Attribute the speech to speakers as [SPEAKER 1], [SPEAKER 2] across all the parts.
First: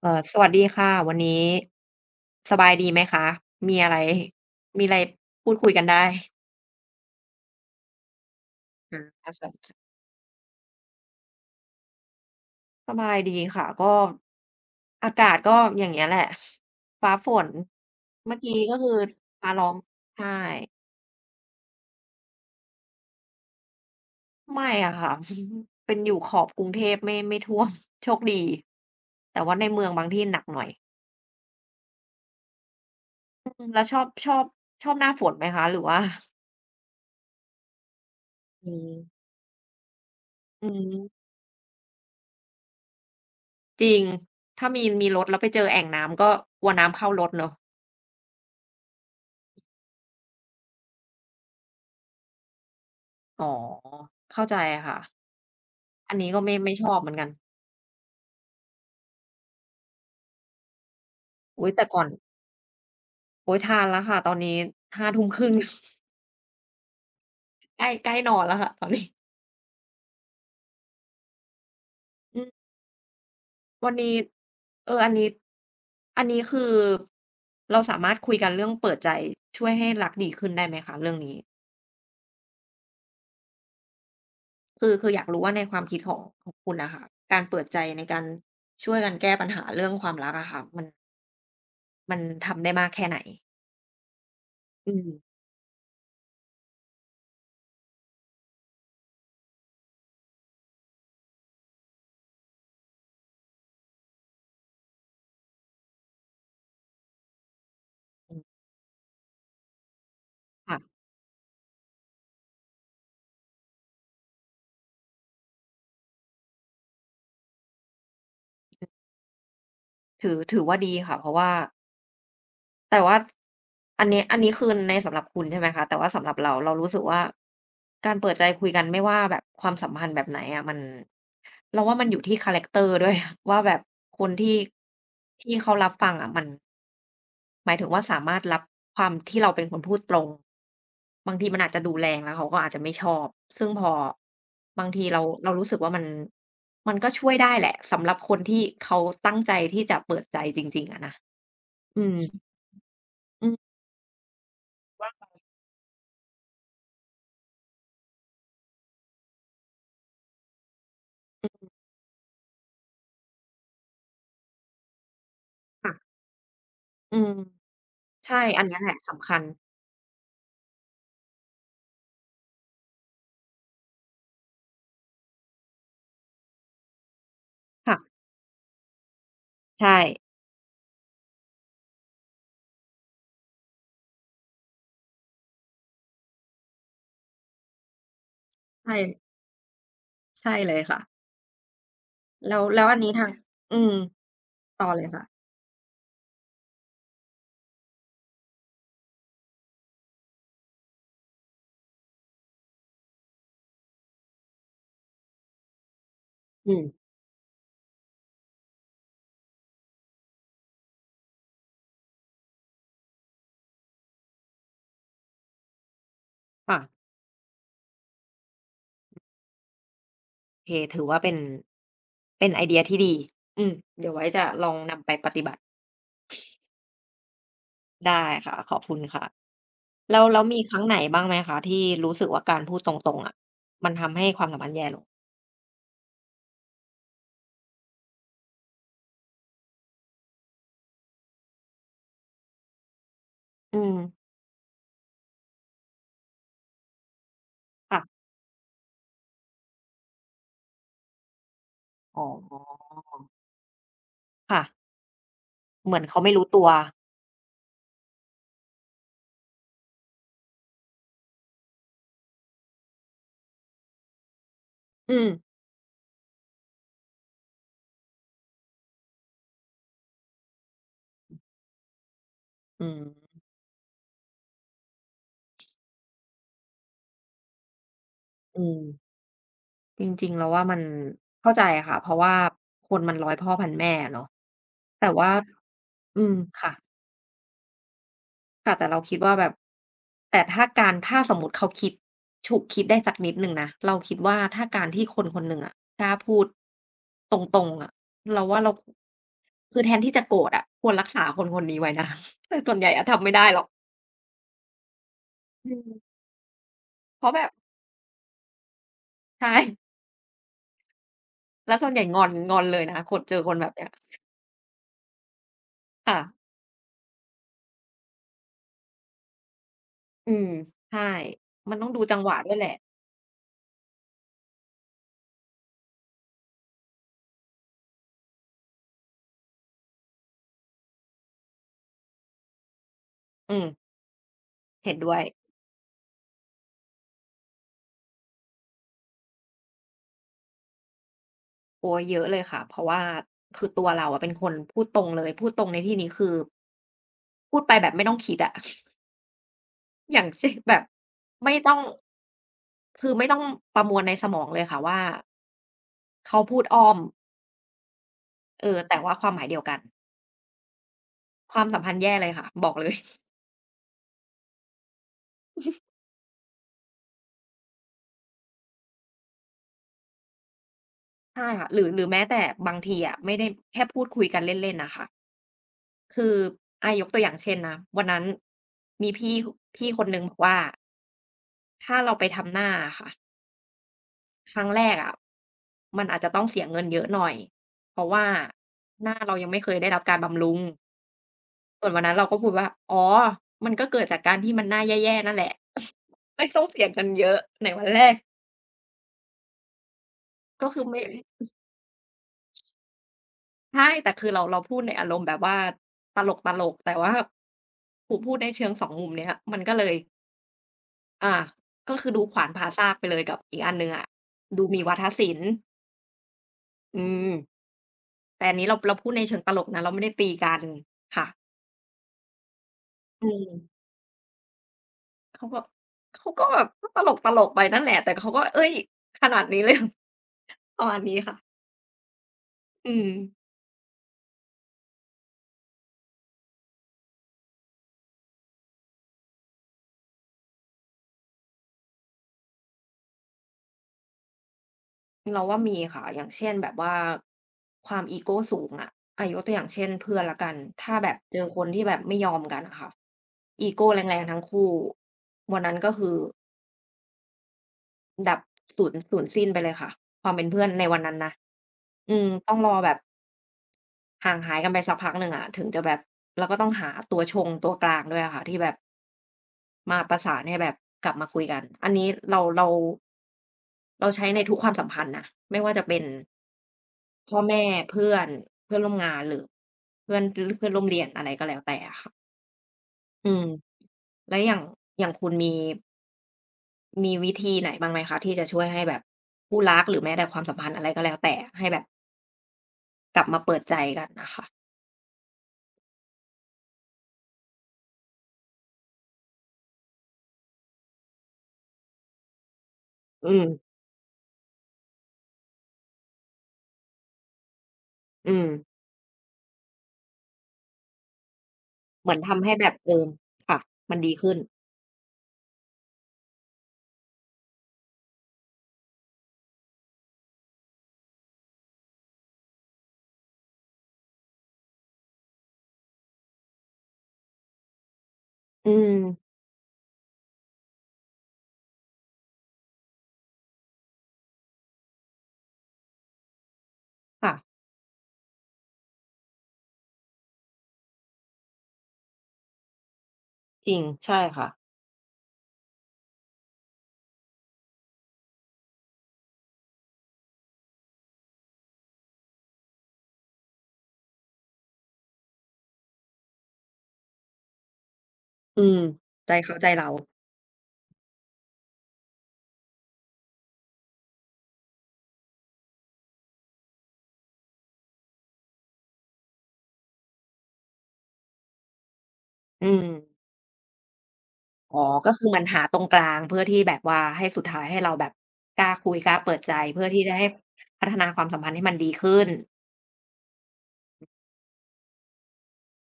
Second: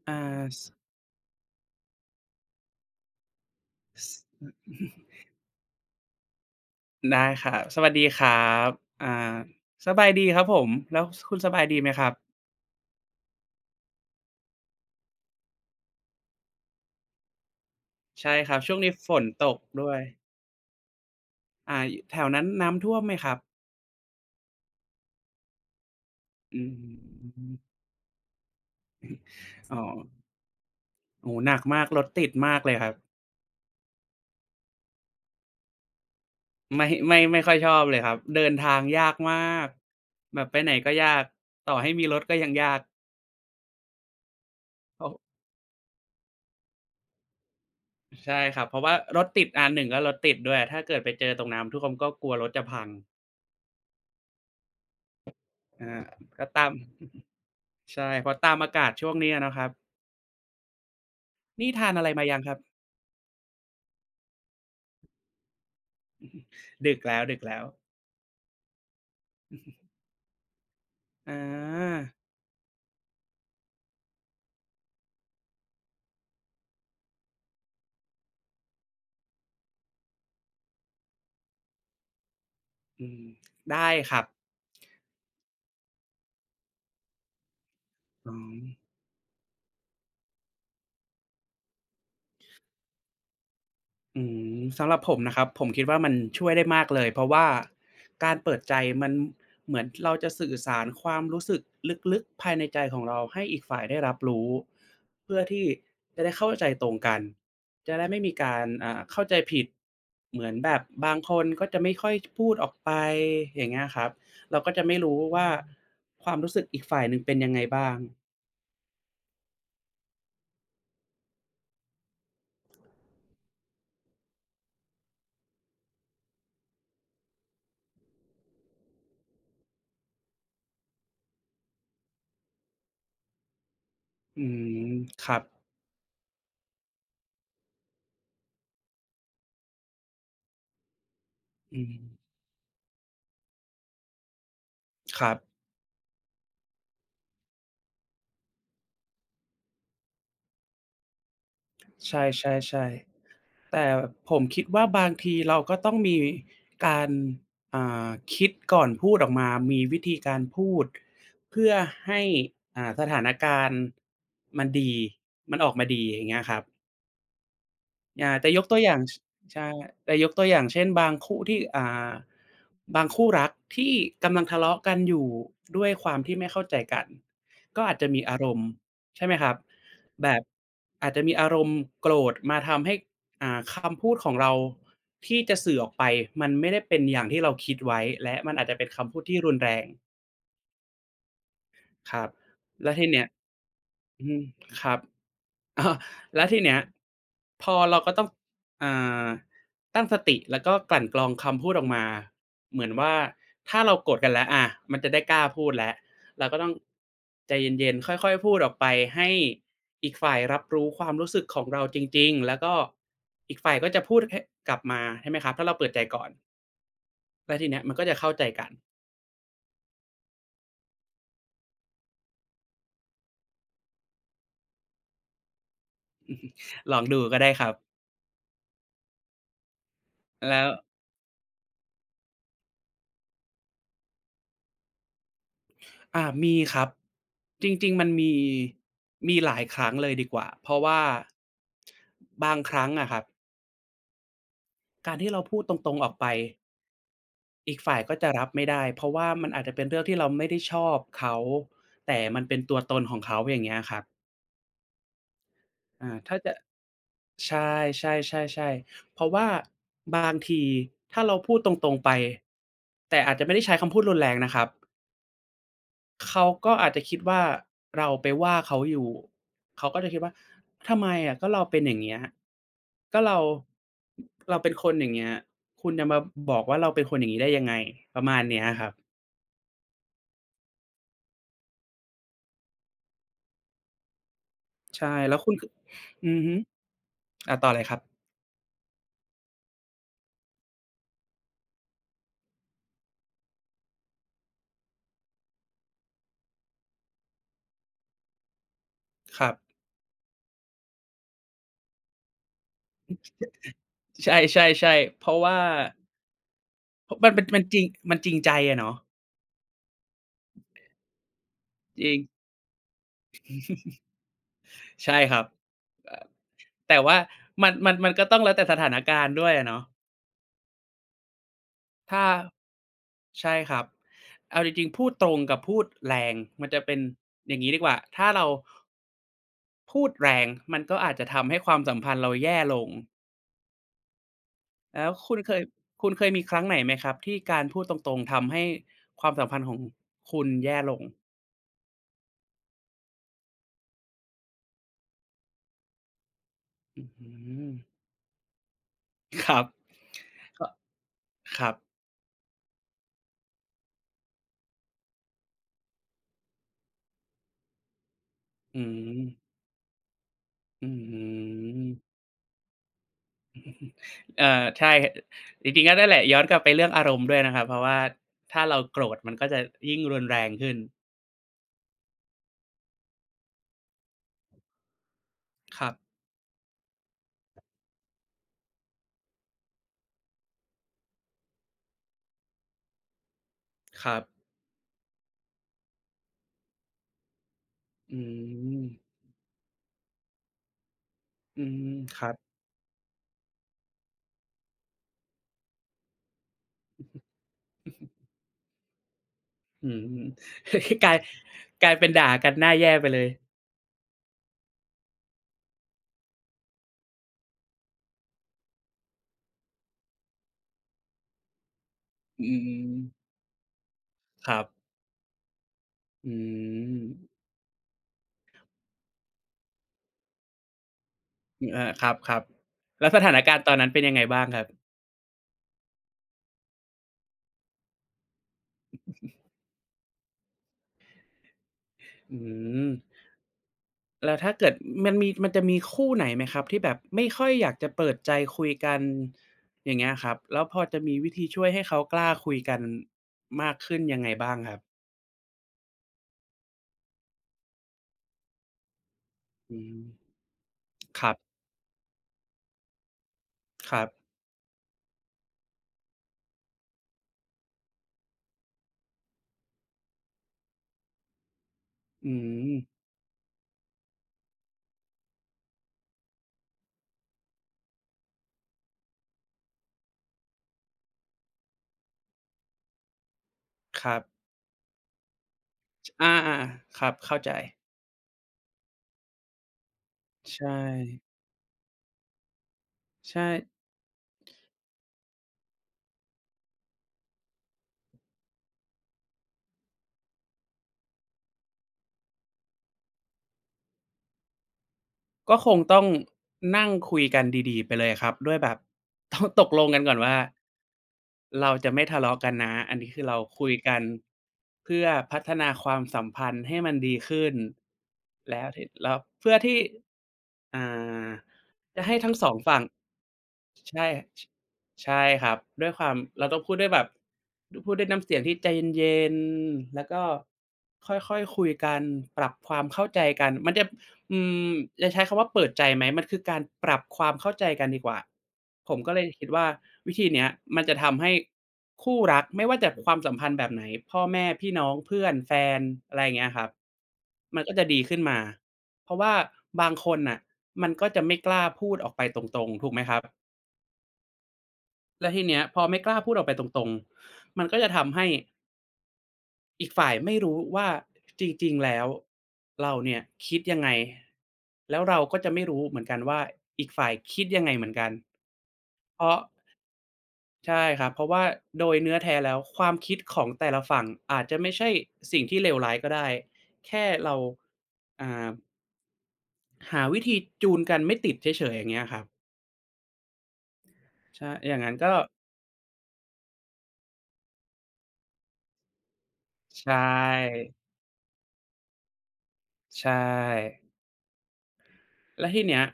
[SPEAKER 1] อา
[SPEAKER 2] สวัส
[SPEAKER 1] ส
[SPEAKER 2] ดีค่ะวันนี้สบายดีไหมคะมีอะไร
[SPEAKER 1] ส
[SPEAKER 2] มีอะไรพูดคุยกันได้
[SPEAKER 1] ได้ครับสวัสดีครับอ่า
[SPEAKER 2] อาส
[SPEAKER 1] สบายดีครับผมแล้วคุณสบายดีไหมครับ
[SPEAKER 2] สบายดีค่ะก็อากาศก็อย่างเงี้ยแหละฟ้าฝน
[SPEAKER 1] ใช่
[SPEAKER 2] เมื่อ
[SPEAKER 1] ครั
[SPEAKER 2] กี้
[SPEAKER 1] บ
[SPEAKER 2] ก็
[SPEAKER 1] ช่วง
[SPEAKER 2] คื
[SPEAKER 1] นี้
[SPEAKER 2] อ
[SPEAKER 1] ฝนต
[SPEAKER 2] ฟ้า
[SPEAKER 1] ก
[SPEAKER 2] ร้อง
[SPEAKER 1] ด้วย
[SPEAKER 2] ใช่
[SPEAKER 1] อ่าแถวนั้นน้ำท่วมไหมครับ
[SPEAKER 2] ไม่อะค่ะ เป็นอยู่ขอบก
[SPEAKER 1] อื
[SPEAKER 2] รุงเทพไม่ท่วม
[SPEAKER 1] ม
[SPEAKER 2] โชคดีแต่ว่าใน
[SPEAKER 1] อ๋อ
[SPEAKER 2] เมืองบางที่หนักหน่อย
[SPEAKER 1] โอ้โฮหนักมากรถติดมากเลยครับ
[SPEAKER 2] อืมแล้วชอบหน้าฝนไหมคะหรือว่า
[SPEAKER 1] ไม่ไม่ไม่ค่อยชอบเลยครับเดิน
[SPEAKER 2] อื
[SPEAKER 1] ทาง
[SPEAKER 2] ม
[SPEAKER 1] ยากมากแบบไป
[SPEAKER 2] อื
[SPEAKER 1] ไหนก็
[SPEAKER 2] ม
[SPEAKER 1] ยากต่อให้มีรถก็ยังยาก
[SPEAKER 2] จริง ถ้ามี
[SPEAKER 1] เพ
[SPEAKER 2] มี
[SPEAKER 1] ราะ
[SPEAKER 2] รถแล้วไปเจอแอ่งน้ำก็กลัวน้ำเข้ารถเนาะ
[SPEAKER 1] ใช่ครับเพราะว่ารถติดอาหนึ่งก็รถติดด้วยถ้าเกิดไปเจอตรงน้ำท่วมก็กลัวรถจะพัง
[SPEAKER 2] อ๋อเข้าใจค่ะ
[SPEAKER 1] อา
[SPEAKER 2] อันนี้ก็
[SPEAKER 1] ก็
[SPEAKER 2] ไม่
[SPEAKER 1] ตาม
[SPEAKER 2] ไม่ชอบเหมือนกัน
[SPEAKER 1] ใช่เพราะตามอากาศช่วงนี้อะเนาะครับ
[SPEAKER 2] อุ๊ย
[SPEAKER 1] นี่
[SPEAKER 2] แต่
[SPEAKER 1] ทาน
[SPEAKER 2] ก่อ
[SPEAKER 1] อะ
[SPEAKER 2] น
[SPEAKER 1] ไรมายังครับ
[SPEAKER 2] โอ๊ยทานแล้วค่ะตอนนี้ห้าทุ่มครึ่ง
[SPEAKER 1] ดึกแล้วๆ
[SPEAKER 2] ใกล้ใกล้นอนแล้วค่ะตอนนี้
[SPEAKER 1] อา
[SPEAKER 2] อืมวันนี้เอออันนี้อันนี้คือเราสามารถคุยกันเรื่องเปิดใจช่วยให้รักดีขึ้นได้ไหมคะเรื่องนี้
[SPEAKER 1] อืมได้ครับ
[SPEAKER 2] คืออยากรู้ว่าในความคิดของคุณน่ะค่ะการเปิดใจในการ
[SPEAKER 1] อ๋อ
[SPEAKER 2] ช่วยกันแก้ปัญหาเรื่องความรักอะค่ะมันทำได้มากแค่ไหน
[SPEAKER 1] อืมสำ
[SPEAKER 2] อื
[SPEAKER 1] หรับ
[SPEAKER 2] ม
[SPEAKER 1] ผมนะครับผมคิดว่ามันช่วยได้มากเลยเพราะว่าการเปิดใจมันเหมือนเราจะสื่อสารความรู้สึกลึกๆภายในใจของเราให้อีกฝ่ายได้รับรู้เพื่อที่จะได้เข้าใจตรงกันจะได้ไม่มีการเข้าใจผิดเหมือนแบบ
[SPEAKER 2] ค่ะ
[SPEAKER 1] บางคนก็จะไม่ค่อยพูดออกไปอย่างเงี้ยครับเราก็จะไม่รู้ว่าความรู้สึกอีกฝ่ายหนึ่งเป็นยังไงบ้าง
[SPEAKER 2] ถือว่าดีค่ะเพราะว่า แต่ว่าอันนี้คือในสำหรับคุณใช่ไหมคะแต่ว่าสำหรับเราเรารู้สึกว่าการเปิดใจคุยกันไม่ว่าแบบความสัมพันธ์แบบไหนอะมันเราว่ามันอยู่ที่คาแรกเตอร์ด้วย ว่าแบบคน
[SPEAKER 1] อื
[SPEAKER 2] ที่
[SPEAKER 1] มครับ
[SPEAKER 2] ที่เขารับฟังอะมันหมายถึงว่าสามารถรับความที่เราเป็นคนพูดตรงบางทีมันอาจจะ
[SPEAKER 1] อื
[SPEAKER 2] ดู
[SPEAKER 1] ม
[SPEAKER 2] แรงแล้วเขาก็อาจจะไม่ชอบซึ่งพอบางที
[SPEAKER 1] ค
[SPEAKER 2] เรา
[SPEAKER 1] รับ
[SPEAKER 2] เรารู้สึกว่ามันมันก็ช่วยได้แหละสำหรับคนที่เขาตั้งใจที่จะเปิดใจจริงๆอะนะอื
[SPEAKER 1] ใช
[SPEAKER 2] ม
[SPEAKER 1] ่ๆ
[SPEAKER 2] อืม
[SPEAKER 1] ๆ แต่ผมคิดว่าบางทีเราก็ต้องมีการอ่าคิดก่อนพูดออกมา มีวิธีการพูดเพื่อให้สถานการณ์มันดี มันออกมา
[SPEAKER 2] ค่ะ
[SPEAKER 1] ดีอย่างเงี้ยครับ
[SPEAKER 2] อืมใช่
[SPEAKER 1] อ่าแต่ย
[SPEAKER 2] อัน
[SPEAKER 1] ก
[SPEAKER 2] เนี้
[SPEAKER 1] ตั
[SPEAKER 2] ย
[SPEAKER 1] วอ
[SPEAKER 2] แหละ
[SPEAKER 1] ย่างช
[SPEAKER 2] สำคัญ
[SPEAKER 1] ใช่แต่ยกตัวอย่างเช่นบางคู่ที่าบางคู่รักที่กำลังทะเลาะกันอยู่ด้วยความที่ไม่เข้าใจกันก็อา
[SPEAKER 2] ค่ะ
[SPEAKER 1] จจะมีอารมณ์ใช่ไหมครับ
[SPEAKER 2] ใช่
[SPEAKER 1] แบบอาจจะมีอารมณ์โกรธมาทำให้คำพูดของเราที่จะสื่อออกไปมันไม่ได้เป็นอย่างที่เราคิดไว้และมันอาจจะเป็น
[SPEAKER 2] ใช่
[SPEAKER 1] คำพูดที่รุนแรง
[SPEAKER 2] ใช่เลยค่ะ
[SPEAKER 1] ครับ
[SPEAKER 2] แล้ว
[SPEAKER 1] แล้ว
[SPEAKER 2] อัน
[SPEAKER 1] ที
[SPEAKER 2] นี้
[SPEAKER 1] เนี้
[SPEAKER 2] ทา
[SPEAKER 1] ย
[SPEAKER 2] งอืม
[SPEAKER 1] อืมค
[SPEAKER 2] ต่อ
[SPEAKER 1] รับ
[SPEAKER 2] เลยค่ะ
[SPEAKER 1] เออแล้วทีเนี้ยพอเราก็ต้องอ่าตั้งสติแล้วก็กลั่นกรองคำพูดออกมาเหมือนว่าถ้าเราโกรธกันแล้วอามันจะได้กล้าพูดแล้วเราก็ต้อ
[SPEAKER 2] อื
[SPEAKER 1] ง
[SPEAKER 2] ม
[SPEAKER 1] ใจเย็นๆค่อยๆพูดออกไปให้อีกฝ่ายรับรู้ความรู้สึกของเราจริงๆแล้วก็อีกฝ่ายก็จะพูดให้กลับมาใช่ไหมครับถ้าเราเปิดใจก่อน
[SPEAKER 2] ค่ะ
[SPEAKER 1] แล้วทีเนี้ยมันก็จะเข้าใจกัน
[SPEAKER 2] โอเคถือว่าเป็นเป็นไอเดียที่ดีอืมเดี๋ยวไว้จะลองนำไปปฏิบัติ
[SPEAKER 1] ลองดูก็ได้ครับ
[SPEAKER 2] ได้ค่ะขอบคุณค่ะแล้วมี
[SPEAKER 1] แล้ว
[SPEAKER 2] ครั้งไหนบ้างไหมคะที่รู้สึกว่าการพูดตรงๆอะมันทำให้ความสัมพันธ์แย่ลง
[SPEAKER 1] มีครับจริงๆมันมีหลายครั้งเลยดีกว่าเพราะว่าบางครั้งอะครับ
[SPEAKER 2] อืม
[SPEAKER 1] การที่เราพูดตรงๆออกไปอีกฝ่า
[SPEAKER 2] ค่ะ
[SPEAKER 1] ยก็จะรับไม่ได้เพราะว่ามันอาจจะเป็นเรื่องที่เราไม่ได้ชอบเขาแต่
[SPEAKER 2] อ๋อ
[SPEAKER 1] มันเป็นตัวตนของเขาอย่างเงี้ยครับ
[SPEAKER 2] ค่ะเหมือน
[SPEAKER 1] อ่า
[SPEAKER 2] เขาไม่
[SPEAKER 1] ถ้า
[SPEAKER 2] รู้
[SPEAKER 1] จะ
[SPEAKER 2] ตัว
[SPEAKER 1] ใช่ๆๆๆเพราะว่าบางทีถ้าเราพูดตรงๆไปแต่อาจจะไม่ได้ใช้คำพูดรุนแรงนะครับ
[SPEAKER 2] อืม
[SPEAKER 1] เขาก็อาจจะคิดว่าเราไปว่าเขาอยู่เขาก็จะคิดว่าทำไมอะก็เราเป็นอย่างเงี้ย
[SPEAKER 2] อื
[SPEAKER 1] ก็
[SPEAKER 2] ม
[SPEAKER 1] เราเป็นคนอย่างเงี้ยคุณจะมาบอกว่าเราเป็นคนอย่างงี้ได้ยังไงประมาณเนี้
[SPEAKER 2] อื
[SPEAKER 1] ย
[SPEAKER 2] ม
[SPEAKER 1] ครับ
[SPEAKER 2] จริงๆเราว่ามันเข้าใจค่ะเพราะว่าคนมันร้อยพ่อพันแม่อะเนาะแต่
[SPEAKER 1] ใช่
[SPEAKER 2] ว่า
[SPEAKER 1] แล้วคุณค
[SPEAKER 2] อื
[SPEAKER 1] อื
[SPEAKER 2] ม
[SPEAKER 1] อฮึ
[SPEAKER 2] ค่ะ
[SPEAKER 1] อาต่อเลยครับ
[SPEAKER 2] ค่ะแต่เราคิดว่าแบบแต่ถ้าการถ้าสมมุติเขาคิดฉุกคิดได้สักนิดหนึ่งนะเราคิดว่าถ้าการที่คนคนหนึ่งอะกล้าพูดตรงๆอะเราว่าเรา
[SPEAKER 1] ครับ
[SPEAKER 2] คือแทนที่จะโกรธอะควรรักษาคนคนนี้ไว้นะ แต่ส่วนใหญ่อะทำไม่ได้หรอก
[SPEAKER 1] ใช่ๆๆเพราะว่า
[SPEAKER 2] อืม
[SPEAKER 1] พ
[SPEAKER 2] เพ
[SPEAKER 1] มั
[SPEAKER 2] ราะ
[SPEAKER 1] น
[SPEAKER 2] แบ
[SPEAKER 1] เป็น
[SPEAKER 2] บ
[SPEAKER 1] มันจริงมันจริงใจอะเนาะ
[SPEAKER 2] ใช่แล้วส่วนให
[SPEAKER 1] จ
[SPEAKER 2] ญ่
[SPEAKER 1] ริ
[SPEAKER 2] ง
[SPEAKER 1] ง
[SPEAKER 2] อนงอนเลยนะคนเจอคนแบบเนี้ย
[SPEAKER 1] ใช่ครับเอ่
[SPEAKER 2] ค่ะ
[SPEAKER 1] อแต่ว่ามันมันก็ต้องแล้วแต่สถานการณ์ด้วยอะเนาะ
[SPEAKER 2] อืมใช่มันต้องดูจัง
[SPEAKER 1] ถ้า
[SPEAKER 2] หวะด้วยแหละ
[SPEAKER 1] ใช่ครับเอาจริงๆพูดตรงกับพูดแรงมันจะเป็นอย่างงี้ดีกว่าถ้าเราพูดแรงมันก็อาจจะทำให้ความสัมพันธ์เราแย่ลง
[SPEAKER 2] อืมเห็น
[SPEAKER 1] แล้ว
[SPEAKER 2] ด้วย
[SPEAKER 1] คุณเคยมีครั้งไหนไหมครับที่การพูดตรงๆทำให้ความสัมพันธ์ของคุณแย่ลง
[SPEAKER 2] โอ้ยเยอะเลยค่ะเพราะว่าคือตัวเราอะเป็นคนพูดตรงเลย พูดตรงในที่นี้คือ
[SPEAKER 1] อื้อฮื
[SPEAKER 2] พูด
[SPEAKER 1] อ
[SPEAKER 2] ไปแบบไม่ต้องคิดอะ
[SPEAKER 1] ครับ
[SPEAKER 2] อย่างเช่น
[SPEAKER 1] ก็
[SPEAKER 2] แบบไม่
[SPEAKER 1] ครั
[SPEAKER 2] ต้
[SPEAKER 1] บ
[SPEAKER 2] องคือไม่ต้องประมวลในสมองเลยค่ะว่าเขาพูดอ้อม
[SPEAKER 1] อื
[SPEAKER 2] แต่
[SPEAKER 1] ม
[SPEAKER 2] ว่าความหมายเดียวกัน
[SPEAKER 1] อื้อื
[SPEAKER 2] ความสัมพันธ์แย่
[SPEAKER 1] อ
[SPEAKER 2] เลยค่ะบอกเลย
[SPEAKER 1] ใช่จริงๆก็นั่นแหละย้อนกลับไปเรื่องอารมณ์ด้วยนะครับเพราะว่าถ้าเราโกรธมันก็จะยิ่งรุนแรงขึ้น
[SPEAKER 2] ใช่ค่ะหรือแม้แต่บางทีอะไม่ได้แค่พูดคุยกันเล่นๆนะค่ะ
[SPEAKER 1] ครับ
[SPEAKER 2] คือยกตัวอย่างเช่นนะวันนั้นมีพี่คนหนึ่งบอกว่าถ้าเราไปทำหน้าค่ะ
[SPEAKER 1] ครับ
[SPEAKER 2] ครั้งแรกอะมันอาจจะต้องเสียเงินเยอะหน่อยเพราะ
[SPEAKER 1] อื
[SPEAKER 2] ว่า
[SPEAKER 1] ม
[SPEAKER 2] หน้าเรายังไม่เคยได้รับการบำรุง
[SPEAKER 1] อืม
[SPEAKER 2] ส่วนวันนั้น
[SPEAKER 1] ค
[SPEAKER 2] เรา
[SPEAKER 1] รั
[SPEAKER 2] ก็พูด
[SPEAKER 1] บ
[SPEAKER 2] ว่าอ๋อมันก็เกิดจากการที่มันหน้าแย่ๆนั่นแหละ ไม่ต้องเสียเงินเยอะในวันแรก
[SPEAKER 1] อืม
[SPEAKER 2] ก็คือไม่
[SPEAKER 1] กลายกลายเป็นด่ากันหน้าแย่ไปเลย
[SPEAKER 2] ใช่แต่คือเราพูดในอารมณ์แบบว่าตลกๆแต่ว่าถูกพูดในเชิงสองมุมเนี้ยมันก็เลยอ่าก็คือดูขวา
[SPEAKER 1] อื
[SPEAKER 2] นผ่าซากไปเลย
[SPEAKER 1] ม
[SPEAKER 2] กับอีกอันหนึ่งอะ
[SPEAKER 1] ครั
[SPEAKER 2] ดู
[SPEAKER 1] บ
[SPEAKER 2] มีวาทศิลป์
[SPEAKER 1] อืม
[SPEAKER 2] อืมแต่อันนี้เราพูดในเชิงตลกนะเราไม่ได้ตีกันค่ะ
[SPEAKER 1] อาครับๆแล้วส
[SPEAKER 2] อื
[SPEAKER 1] ถาน
[SPEAKER 2] ม
[SPEAKER 1] การณ์ตอนนั้นเป็นยังไงบ้างครับ
[SPEAKER 2] เขาก็เขาก็แบบก็ตลกๆไปนั่นแหละแต่เขาก็เฮ้ยขนาดนี้เลย ประมาณนี้ค่ะ
[SPEAKER 1] อืม
[SPEAKER 2] อืม
[SPEAKER 1] แล้วถ้าเกิดมันจะมีคู่ไหนไหมครับที่แบบไม่ค่อยอยากจะเปิดใจคุยกันอย่างเงี้ยครับแล้วพอจะมีวิธีช่วยให้เขากล้าคุยกันมากขึ้นยังไงบ้างครับ
[SPEAKER 2] เราว่ามีค่ะอย่างเช่นแบบว่าความอีโกสูงอะยกตัวอย่าง
[SPEAKER 1] อื
[SPEAKER 2] เช่น
[SPEAKER 1] ม
[SPEAKER 2] เพื่อนแล้วกันถ้าแบบ
[SPEAKER 1] คร
[SPEAKER 2] เจอคนที่แบบไม่ยอมกันอะค่ะอีโก
[SPEAKER 1] ับ
[SPEAKER 2] แรง
[SPEAKER 1] ๆ
[SPEAKER 2] ๆทั้งคู่วันนั้นก็คือดับสูญสิ้นไปเลยค่ะความเป็นเพื่อนในวันนั้นนะอืม
[SPEAKER 1] อื
[SPEAKER 2] ต้องร
[SPEAKER 1] ม
[SPEAKER 2] อแบบ ห่างหายกันไปสักพักหนึ่งอะถึงจะแบบเราก็ต้องหาตัวชงตัวกลางด้วยอะค่ะที่แบบมาประสานให้แบบกลับมาคุยกันอันนี้
[SPEAKER 1] ค
[SPEAKER 2] เรา
[SPEAKER 1] รับ
[SPEAKER 2] ใช้ในทุกความสัมพันธ์นะไม่ว่าจะเป็น
[SPEAKER 1] อาๆครับ
[SPEAKER 2] พ่
[SPEAKER 1] เข้า
[SPEAKER 2] อ
[SPEAKER 1] ใจ
[SPEAKER 2] แม่เพื่อนเพื่อนร่วมงานหรือเพื่
[SPEAKER 1] ใช่
[SPEAKER 2] อนร่วมเรียนอะไรก็แล้วแต่อะค่ะอื
[SPEAKER 1] ใช่
[SPEAKER 2] ม
[SPEAKER 1] อ
[SPEAKER 2] แล้วอย่างคุณมีวิธีไหนบ้างไหมคะที่จะช่วยให้แบบคู่รักหรือแม้แต่ความสัมพันธ์อะไรก็แล้วแต่ให้แบบกลับมาเปิดใจกันน่ะค่ะ
[SPEAKER 1] ก็คงต้องนั่งคุยกันดีๆไปเลยครับด้วยแบบ ต้องตกลงกันก่อนว่าเราจะไม่ทะเลาะกันนะอันนี้คือ
[SPEAKER 2] อื
[SPEAKER 1] เรา
[SPEAKER 2] ม
[SPEAKER 1] คุยกันเพื่อพัฒนาความสัมพันธ์ให้มันดีขึ้น
[SPEAKER 2] อืม
[SPEAKER 1] แล้วที่แล้วเพื่อที่อ่าจะ
[SPEAKER 2] เหมื
[SPEAKER 1] ให้
[SPEAKER 2] อน
[SPEAKER 1] ทั้ง
[SPEAKER 2] ทำ
[SPEAKER 1] สอ
[SPEAKER 2] ให้
[SPEAKER 1] ง
[SPEAKER 2] แบบ
[SPEAKER 1] ฝั่ง
[SPEAKER 2] เออค่ะมัน
[SPEAKER 1] ใช่
[SPEAKER 2] ดีขึ้น
[SPEAKER 1] ชใช่ครับด้วยความเราต้องพูดด้วยแบบดพูดด้วยน้ำเสียงที่ใจเย็นๆแล้วก็ค่อยๆคุยกันปรับความเข้าใจกันมันจะ อืมจะใช้คำว่าเปิดใจไหมมันคือการปรับความเข้าใจกันดีกว่า
[SPEAKER 2] อื
[SPEAKER 1] ผ
[SPEAKER 2] ม
[SPEAKER 1] มก็เลยคิดว่าวิธีเนี้ยมันจะทำให้คู่รักไม่ว่าจะความสัมพันธ์แบบไหนพ่อแม่พี่น้องเพื่อนแฟนอะไรอย่างเงี้ยครับ
[SPEAKER 2] ค่ะ
[SPEAKER 1] มันก็จะดีขึ้นมาเพราะว่าบางคนน่ะมันก็จะไม่กล้าพูดออกไปตรงๆถูกไหมครับ
[SPEAKER 2] จริงใช่ค่ะ
[SPEAKER 1] แล้วทีเนี้ยพอไม่กล้าพูดออกไปตรงๆมันก็จะทำให้ อีกฝ่ายไม่รู้ว่าจริงๆแล้วเราเนี่ยคิดยังไงแล้วเราก็จะไม่รู้เหมือนกันว่าอีกฝ่ายคิดยังไงเหมือนกัน
[SPEAKER 2] อืม
[SPEAKER 1] เพ
[SPEAKER 2] ใจ
[SPEAKER 1] ราะ
[SPEAKER 2] เขาใจเรา
[SPEAKER 1] ใช่ครับเพราะว่าโดยเนื้อแท้แล้วความคิดของแต่ละฝั่งอาจจะไม่ใช่สิ่งที่เลวร้ายก็ได้แค่เราอ่าหาวิธีจูนกันไม่ติดเฉยๆอย่างเงี้ยครับ
[SPEAKER 2] อืม
[SPEAKER 1] ใช่อ
[SPEAKER 2] อ๋อ
[SPEAKER 1] ย่างงั้น
[SPEAKER 2] ก็
[SPEAKER 1] ก็
[SPEAKER 2] คือมันหาตรงกลางเพื่อที่แบบว่าให้สุดท้ายให้เราแบบกล้าคุยกล้าเปิดใจเพื่
[SPEAKER 1] ใช
[SPEAKER 2] อที่จะให้
[SPEAKER 1] ่
[SPEAKER 2] พัฒนาความสัมพันธ์ให้มันดีขึ้น
[SPEAKER 1] ใช่แล้วทีเนี้ย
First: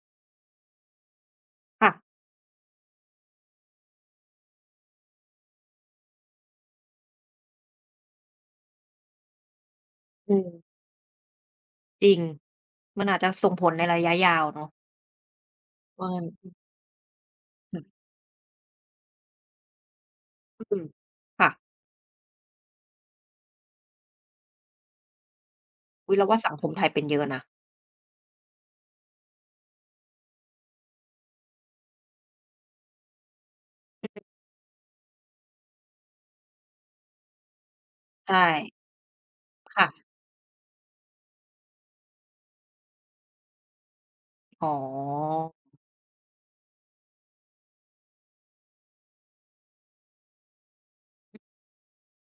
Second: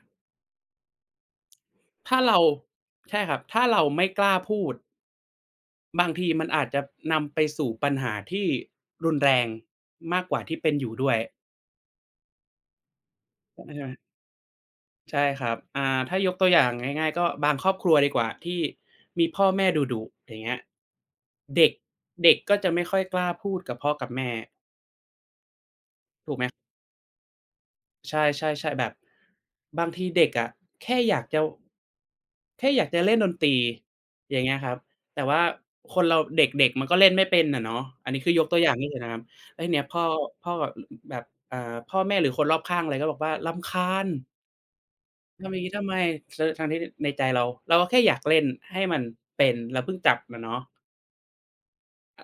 [SPEAKER 2] ค่ะ
[SPEAKER 1] ถ้าเราใช่ครับถ้าเราไม่กล้าพูด บางทีมันอาจจะนำไปสู่ปัญหาที่รุนแรงมาก
[SPEAKER 2] อื
[SPEAKER 1] กว่า
[SPEAKER 2] ม
[SPEAKER 1] ที่เป็นอยู่ด้วย
[SPEAKER 2] จริงมันอาจจะส่ง
[SPEAKER 1] ใช่
[SPEAKER 2] ผลใน
[SPEAKER 1] ไหม
[SPEAKER 2] ระยะยาวเนาะ
[SPEAKER 1] ใช่ครับ
[SPEAKER 2] ว่า
[SPEAKER 1] ถ้า
[SPEAKER 2] งั้
[SPEAKER 1] ยกตัว
[SPEAKER 2] น
[SPEAKER 1] อย่างง่ายๆก็บางครอบ
[SPEAKER 2] อืม
[SPEAKER 1] ครัวดีกว่าที่มีพ่อแม่ดุๆอย่างเงี้ย
[SPEAKER 2] อืมค่ะ
[SPEAKER 1] เด็กเด็กก็จะไม่ค่อยกล้าพูดกับพ่อกับแม่
[SPEAKER 2] อุ๊ยเราว่าสังคมไทยเป็นเยอะนะ
[SPEAKER 1] ใช่ๆๆแบบบางทีเด็กอะแค่อยากจะแค่อยากจะเล่นดนตรีอย่างเงี้ยครับแต่ว่าคนเราเด็กๆมันก็เล่นไม่เป็นอะเนาะอันนี้
[SPEAKER 2] ใช
[SPEAKER 1] คือยกตัวอย่าง
[SPEAKER 2] ่
[SPEAKER 1] ให้เห็นนะครับแล้วทีเนี้ย
[SPEAKER 2] ค่ะ
[SPEAKER 1] พ่อแบบอ่าพ่อแม่หรือคนรอบข้างอะไรก็บอกว่ารำคาญ
[SPEAKER 2] อ๋อ
[SPEAKER 1] ทำอย่างงี้ทำไมทั้งที่ในใจเราก็แค่อยากเล่นให้มันเป็นเราเพิ่งจับอะเนาะ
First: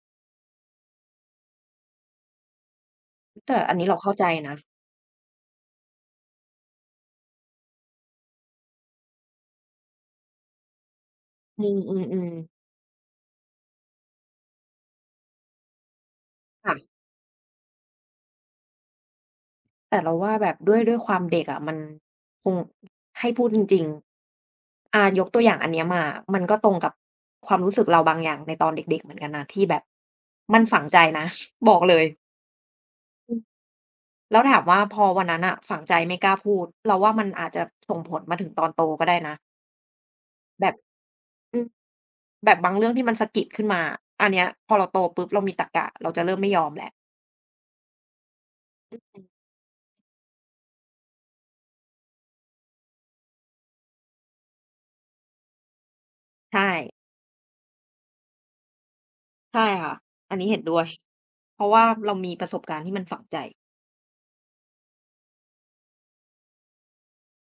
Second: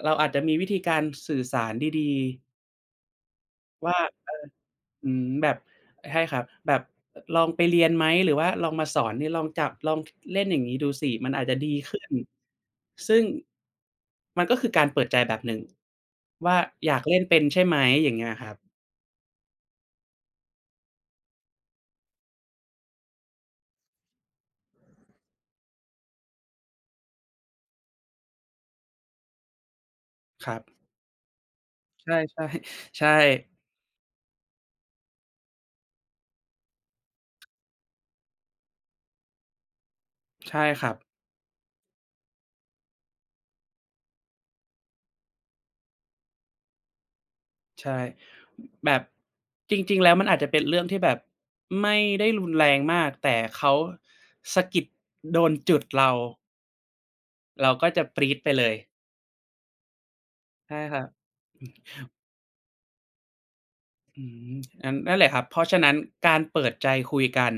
[SPEAKER 1] เราอาจจะมีวิธีการสื่อสารดีๆ
[SPEAKER 2] แต่อันนี้เรา
[SPEAKER 1] ว่า
[SPEAKER 2] เข้าใจนะ
[SPEAKER 1] อืมแบบใช่ครับแบบลองไปเรียนไหมหรือว่าลองมาสอนนี่ลองจับลองเล่นอย่างงี้ดูสิมันอาจจะ
[SPEAKER 2] อื
[SPEAKER 1] ดีขึ้น
[SPEAKER 2] มๆ
[SPEAKER 1] ซึ่งมันก็คือการเปิดใจแบบหนึ่งว่า
[SPEAKER 2] ๆค่ะ
[SPEAKER 1] อยากเล่นเป็นใช่ไหมอย่างเงี้ยครับ
[SPEAKER 2] แต่เราว่าแบบด้วยความเด็กอะมันคงให้พูดจริงๆอายกตัวอย่างอันเนี้ยมามันก็ตรงกับความรู้สึกเราบางอย่างในตอนเด็กๆเหมือนกันนะที่แบบ
[SPEAKER 1] ครั
[SPEAKER 2] มั
[SPEAKER 1] บ
[SPEAKER 2] นฝังใจนะ บอกเลย
[SPEAKER 1] ใช่ๆใช่
[SPEAKER 2] อืมแล้วถามว่าพอวันนั้นอ่ะฝังใจไม่กล้าพูดเราว่ามันอาจจะส่งผลมาถึงตอนโตก็ได้นะ
[SPEAKER 1] ใช่
[SPEAKER 2] แบบ
[SPEAKER 1] ครับ
[SPEAKER 2] อืมแบบบางเรื่องที่มันสะกิดขึ้นมาอันเนี้ยพอเราโตปุ๊บเรามีตรรกะเราจะเริ่มไม่ยอมแหละ
[SPEAKER 1] ใช่แบบจริงๆแล้วมันอาจจะเป็นเรื่องที่แบบไม่ได้รุนแรงมากแต่เขาสะกิดโดนจุดเรา
[SPEAKER 2] ใช่
[SPEAKER 1] เราก็จะปรี๊ดไปเลย
[SPEAKER 2] ใช่ค่ะอันนี้เห็น
[SPEAKER 1] ใช่
[SPEAKER 2] ด้วย
[SPEAKER 1] ครับ
[SPEAKER 2] เพราะว่าเรามีประสบการณ์ที่มันฝังใจ
[SPEAKER 1] อืมอันนั่นแหละครับเพราะฉะนั้นการเปิดใจคุยกัน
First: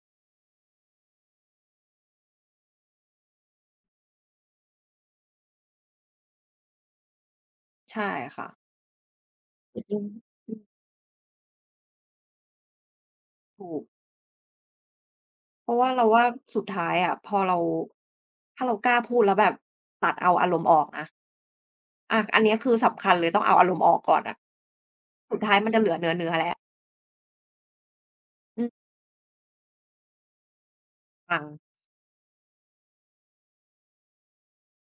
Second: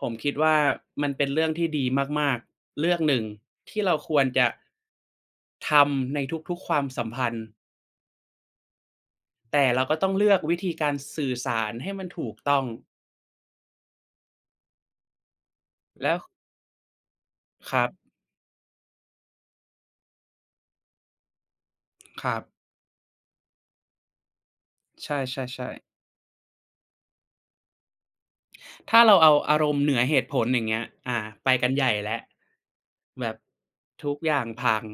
[SPEAKER 1] ผมคิดว่ามันเป็นเรื่องที่ดีมากๆเรื่องหนึ่งที่เราควรจะทำในทุกๆความสัมพันธ์
[SPEAKER 2] ใช่ค่ะ
[SPEAKER 1] แต่
[SPEAKER 2] อื
[SPEAKER 1] เรา
[SPEAKER 2] ออื
[SPEAKER 1] ก็ต้องเลือกวิ
[SPEAKER 2] ม
[SPEAKER 1] ธีการสื่อสารให้มันถูกต้อง
[SPEAKER 2] ถูกเพราะว่าเรา
[SPEAKER 1] แล้ว
[SPEAKER 2] ว่าสุดท้ายอะพอเรา
[SPEAKER 1] ครับ
[SPEAKER 2] ถ้าเรากล้าพูดแล้วแบบตัดเอาอารมณ์ออกนะ
[SPEAKER 1] ครั
[SPEAKER 2] อัน
[SPEAKER 1] บ
[SPEAKER 2] เนี้ยคือสำคัญเลยต้องเอาอารมณ์ออกก่อนอะ
[SPEAKER 1] ใช
[SPEAKER 2] สุดท้าย
[SPEAKER 1] ่ๆๆ
[SPEAKER 2] แล้วอืม
[SPEAKER 1] ถ้าเราเอาอารมณ์เหนือเหตุผลอย่างเงี้ย
[SPEAKER 2] ฟัง
[SPEAKER 1] ไปกันใหญ่แล้วแบบทุกอย่างพัง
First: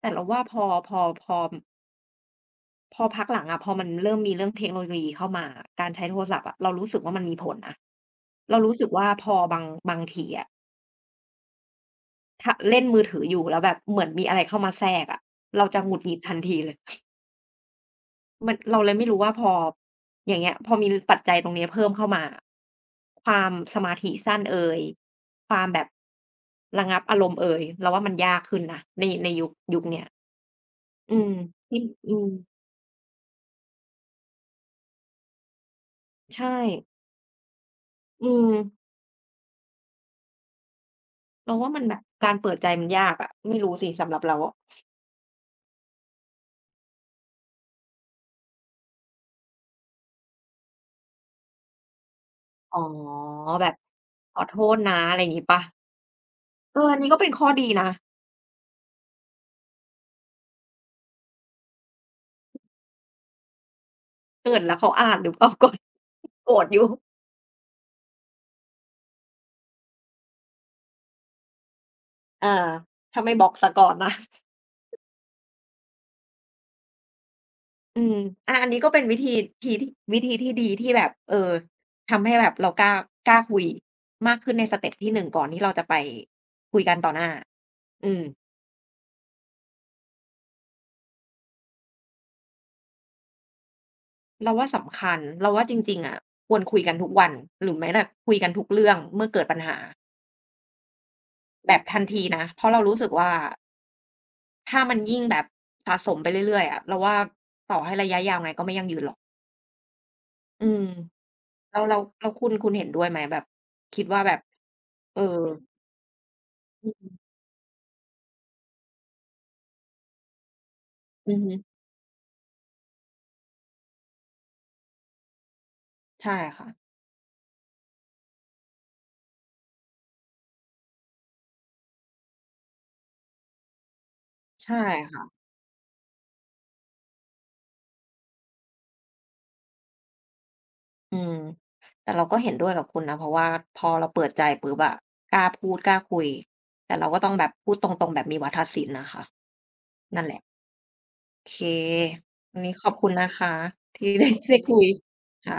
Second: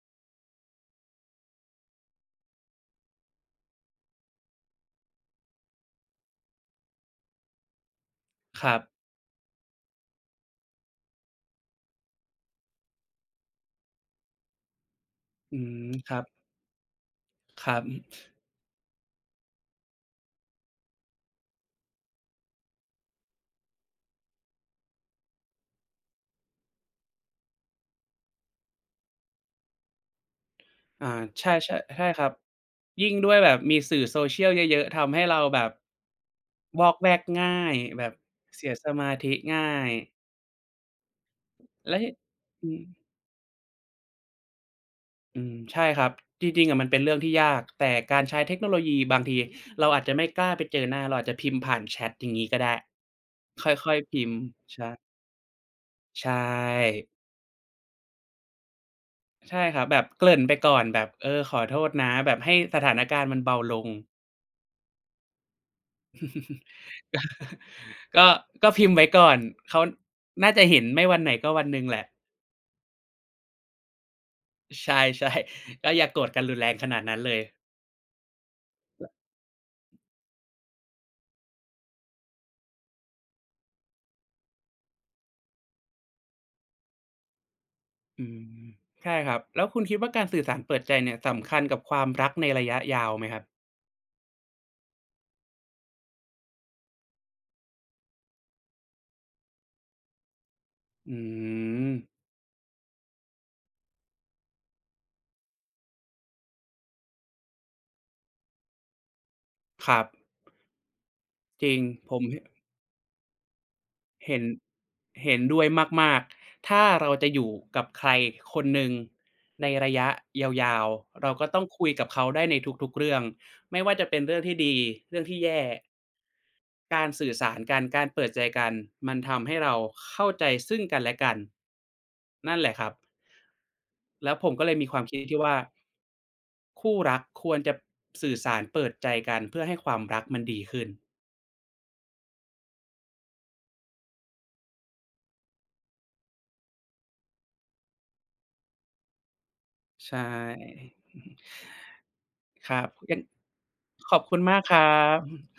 [SPEAKER 2] แต่เราว่าพอพักหลังอะพอมันเริ่มมีเรื่องเทคโนโลยีเข้ามาการใช้โทรศัพท์อะเรารู้สึกว่ามันมีผลนะเรา
[SPEAKER 1] ครั
[SPEAKER 2] รู้
[SPEAKER 1] บ
[SPEAKER 2] สึกว่าพอบางทีอะถ้าเล่นมือถืออยู่แล้วแบบเหมือนมีอะไรเข้ามาแทรกอะ
[SPEAKER 1] อื
[SPEAKER 2] เราจะห
[SPEAKER 1] ม
[SPEAKER 2] งุดห
[SPEAKER 1] ค
[SPEAKER 2] งิด
[SPEAKER 1] รับ
[SPEAKER 2] ทันทีเลย
[SPEAKER 1] ครับ
[SPEAKER 2] มันเราเลยไม่รู้ว่าพออย่างเงี้ยพอมีปัจจัยตรงเนี้ยเพิ่มเข้ามาความสมาธิสั้นเอยความแบบระงับอารมณ์เอยเราว่ามันยากขึ้นนะในยุคเนี้ย
[SPEAKER 1] อา
[SPEAKER 2] อืม
[SPEAKER 1] ใช่ใช่
[SPEAKER 2] ที่
[SPEAKER 1] ใช่
[SPEAKER 2] อื
[SPEAKER 1] ค
[SPEAKER 2] ม
[SPEAKER 1] รับยิ่งด้วยแบบมีสื่อ Social เยอะๆทำให้เราแบบ
[SPEAKER 2] ใช่
[SPEAKER 1] วอกแวกง่ายแบบ
[SPEAKER 2] อืม
[SPEAKER 1] เสียสมาธิง่าย
[SPEAKER 2] เราว่ามันแบ
[SPEAKER 1] และ
[SPEAKER 2] บการเปิดใจ
[SPEAKER 1] อืม
[SPEAKER 2] มันยากอะไม่รู้สิสำหรับเราอะ
[SPEAKER 1] อืมใช่ครับจริงๆอะมันเป็นเรื่องที่ยากแต่การใช้เทคโนโลยีบางทีเราอาจจะไม่กล้าไปเจอหน้าเราอาจจะพิมพ์ผ่านแชตอย่างงี้ก็ได้
[SPEAKER 2] อ๋อแบ
[SPEAKER 1] ค
[SPEAKER 2] บ
[SPEAKER 1] ่อยๆพิม
[SPEAKER 2] ข
[SPEAKER 1] พ์
[SPEAKER 2] อโทษนะอะ
[SPEAKER 1] ใช่
[SPEAKER 2] ไรอย่างงี้เปล่า
[SPEAKER 1] ใช่
[SPEAKER 2] เอออันนี้ก็เป็นข้อดีนะ
[SPEAKER 1] ใช่ครับแบบเกริ่นไปก่อนแบบเออขอโทษนะแบบให้สถานการณ์มันเบาลง
[SPEAKER 2] เกิดแล้วเขาอ่านหรือเปล่าก่อนโกรธอยู่
[SPEAKER 1] ก็ก็พิมพ์ไว้ก่อนเขาน่าจะเห็นไม่วันไหนก็วันหนึ่งแหละ
[SPEAKER 2] อาถ้าไม่บล็อกเสียก่อนนะ
[SPEAKER 1] ใช่ๆก็อย่าโกรธกันรุนแรงขนาดนั้นเลย
[SPEAKER 2] อืมอาอันนี้ก็เป็นวิธีวิธีที่ดีที่แบบเออทำให้แบบเรากล้ากล้าคุยมากขึ้นในสเต็ปที่หนึ่งก่อนที่เราจะไปคุยกันต่อหน้าอืม
[SPEAKER 1] อืมใช่ครับแล้วคุณคิดว่าการสื่อสารเปิดใจเนี่ยสำคัญกับความรักในระยะยาวไหมครับ
[SPEAKER 2] เราว่าสำคัญเราว่าจริงๆอะควรคุยกันทุกวันหรือแม้แต่คุยกันทุกเรื่องเมื่อเกิดปัญหา
[SPEAKER 1] อื
[SPEAKER 2] แบบ
[SPEAKER 1] ม
[SPEAKER 2] ทันทีนะเพราะเรารู้สึกว่าถ้ามันยิ่งแบบสะสมไปเรื่อยๆอะเราว่าต่อให้ระยะยาวไงก็ไม่ยั่งยืนหรอก
[SPEAKER 1] ครับ
[SPEAKER 2] อืม
[SPEAKER 1] จริ
[SPEAKER 2] แล้
[SPEAKER 1] ง
[SPEAKER 2] วแล้ว
[SPEAKER 1] ผม
[SPEAKER 2] แล้ว
[SPEAKER 1] ห
[SPEAKER 2] คุณเห็นด้วยไหมแบบคิดว่าแบ
[SPEAKER 1] เห็
[SPEAKER 2] บ
[SPEAKER 1] น
[SPEAKER 2] เออ
[SPEAKER 1] เห็นด้วยมากๆถ้า
[SPEAKER 2] อื
[SPEAKER 1] เรา
[SPEAKER 2] ม
[SPEAKER 1] จะอยู่กับใครคนหนึ่งในระยะยาวๆเรา
[SPEAKER 2] อือ
[SPEAKER 1] ก็
[SPEAKER 2] ฮึ
[SPEAKER 1] ต้องคุยกับเขาได้ในทุกๆเรื่องไม่ว่าจะเป็นเรื่องที่ดีเรื่องที่แย่
[SPEAKER 2] ใช่ค่ะ
[SPEAKER 1] การสื่อสารกันการเปิดใจกันมันทำให้เราเข้าใจซึ่งกันและกันนั่นแหละครับแล้วผมก็เล
[SPEAKER 2] ใช่
[SPEAKER 1] ยมีความคิด
[SPEAKER 2] ค่ะ
[SPEAKER 1] ที่ว่าคู่รักควรจะสื่อสารเปิดใจกันเพื่อให้ความรักมันดีขึ้น
[SPEAKER 2] อืม แต่เราก็เห็นด้วยกับคุณนะ เพราะว่าพอเราเปิดใจปุ๊บอะกล้าพูดกล้าคุย แต่เราก็ต้องแบบพูดตรงๆแบบมีวาทศิลป์นะคะ
[SPEAKER 1] ใช่
[SPEAKER 2] นั่นแหละโอเควัน
[SPEAKER 1] ค
[SPEAKER 2] นี้
[SPEAKER 1] รั
[SPEAKER 2] ข
[SPEAKER 1] บ
[SPEAKER 2] อบคุณ
[SPEAKER 1] ยัง
[SPEAKER 2] นะคะที่
[SPEAKER 1] ข อบคุณ
[SPEAKER 2] ได้
[SPEAKER 1] มากค
[SPEAKER 2] คุ
[SPEAKER 1] รั
[SPEAKER 2] ย
[SPEAKER 1] บ
[SPEAKER 2] ค่ะ